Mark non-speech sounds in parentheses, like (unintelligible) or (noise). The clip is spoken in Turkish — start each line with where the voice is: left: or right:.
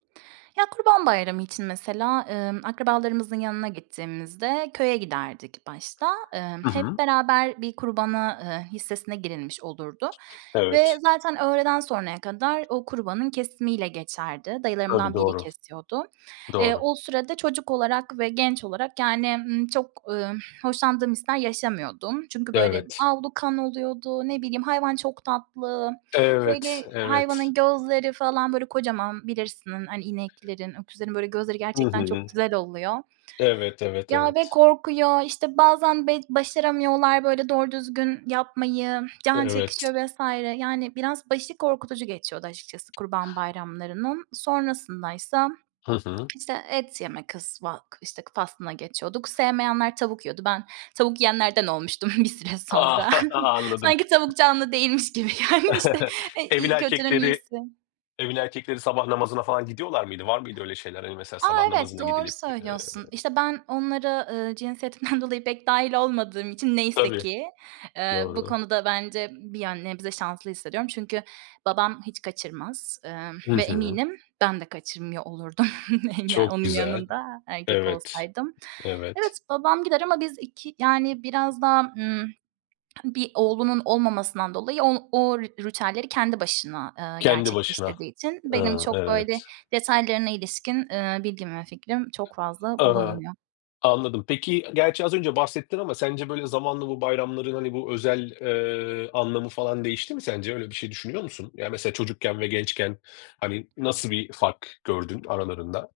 right: Ya, Kurban Bayramı için, mesela, ımm, akrabalarımızın yanına gittiğimizde köye giderdik başta. Imm,
left: Hı
right: hep
left: hı.
right: beraber bir kurbana, ııı, hissesine girilmiş olurdu ve
left: Evet.
right: zaten öğleden sonraya kadar o kurbanın kesimiyle geçerdi.
left: Tabii,
right: Dayılarımdan biri
left: doğru.
right: kesiyordu. Eee,
left: Doğru.
right: o sürede çocuk olarak ve genç olarak, yani, ımm, çok, ımm, hoşlandığım hisler yaşamıyordum. Çünkü, böyle,
left: Evet.
right: avlu kan oluyordu, ne bileyim, hayvan çok tatlı,
left: Evet,
right: böyle,
left: evet.
right: hayvanın gözleri falan, böyle, kocaman, bilirsin, hani, ineklerin, öküzlerin, böyle, gözleri
left: Hı
right: gerçekten çok
left: hı.
right: güzel oluyor.
left: Evet, evet
right: Ya, ve
left: evet.
right: korkuyor. İşte, bazen be başaramıyorlar, böyle, doğru düzgün yapmayı, can
left: Evet.
right: çekişiyor vs. Yani, biraz başı korkutucu geçiyordu, açıkçası Kurban Bayramlarının. Sonrasındaysa,
left: Hı hı.
right: işte, et yeme kısmı (unintelligible) işte, faslına geçiyorduk. Sevmeyenler tavuk yiyordu. Ben tavuk yiyenlerden olmuştum bir süre
left: A!
right: sonra.
left: (chuckles) Anladım.
right: Sanki tavuk canlı değilmiş gibi gelmişti.
left: (chuckles)
right: E
left: Evin
right: iii, kötünün
left: erkekleri,
right: iyisi.
left: evin erkekleri sabah namazına falan gidiyorlar mıydı? Var mıydı öyle şeyler? Hani, mesela,
right: A,
left: sabah
right: evet,
left: namazına
right: doğru
left: gidilip, ııı
right: söylüyorsun. İşte, ben onlara, ııı, cinsiyetimden dolayı pek dâhil olmadığım için neyse
left: Tabii,
right: ki, ııı, bu
left: doğru.
right: konuda bence bir yön nebze şanslı hissediyorum çünkü babam hiç kaçırmaz. Imm,
left: Hı
right: ve
left: hı.
right: eminim ben de kaçırmıyor olurdum. (chuckles) Yani,
left: Çok
right: onun
left: güzel,
right: yanında erkek
left: evet,
right: olsaydım.
left: evet.
right: Evet, babam gider ama biz 2, yani, biraz daha, ımm, bir oğlunun olmamasından dolayı, o o ritüelleri kendi başına, ııı,
left: Kendi başına.
right: gerçekleştirdiği için benim
left: Iıı,
right: çok, böyle,
left: evet.
right: detaylarına ilişkin, ııı, bilgim ve fikrim çok fazla
left: Aaa,
right: bulunmuyor.
left: anladım. Peki, gerçi az önce bahsettin ama sence böyle zamanla bu bayramların, hani, bu özel, ııı, anlamı falan değişti mi sence? Öyle bir şey düşünüyor musun? Yani, mesela, çocukken ve gençken, hani, nasıl bir fark gördün aralarında?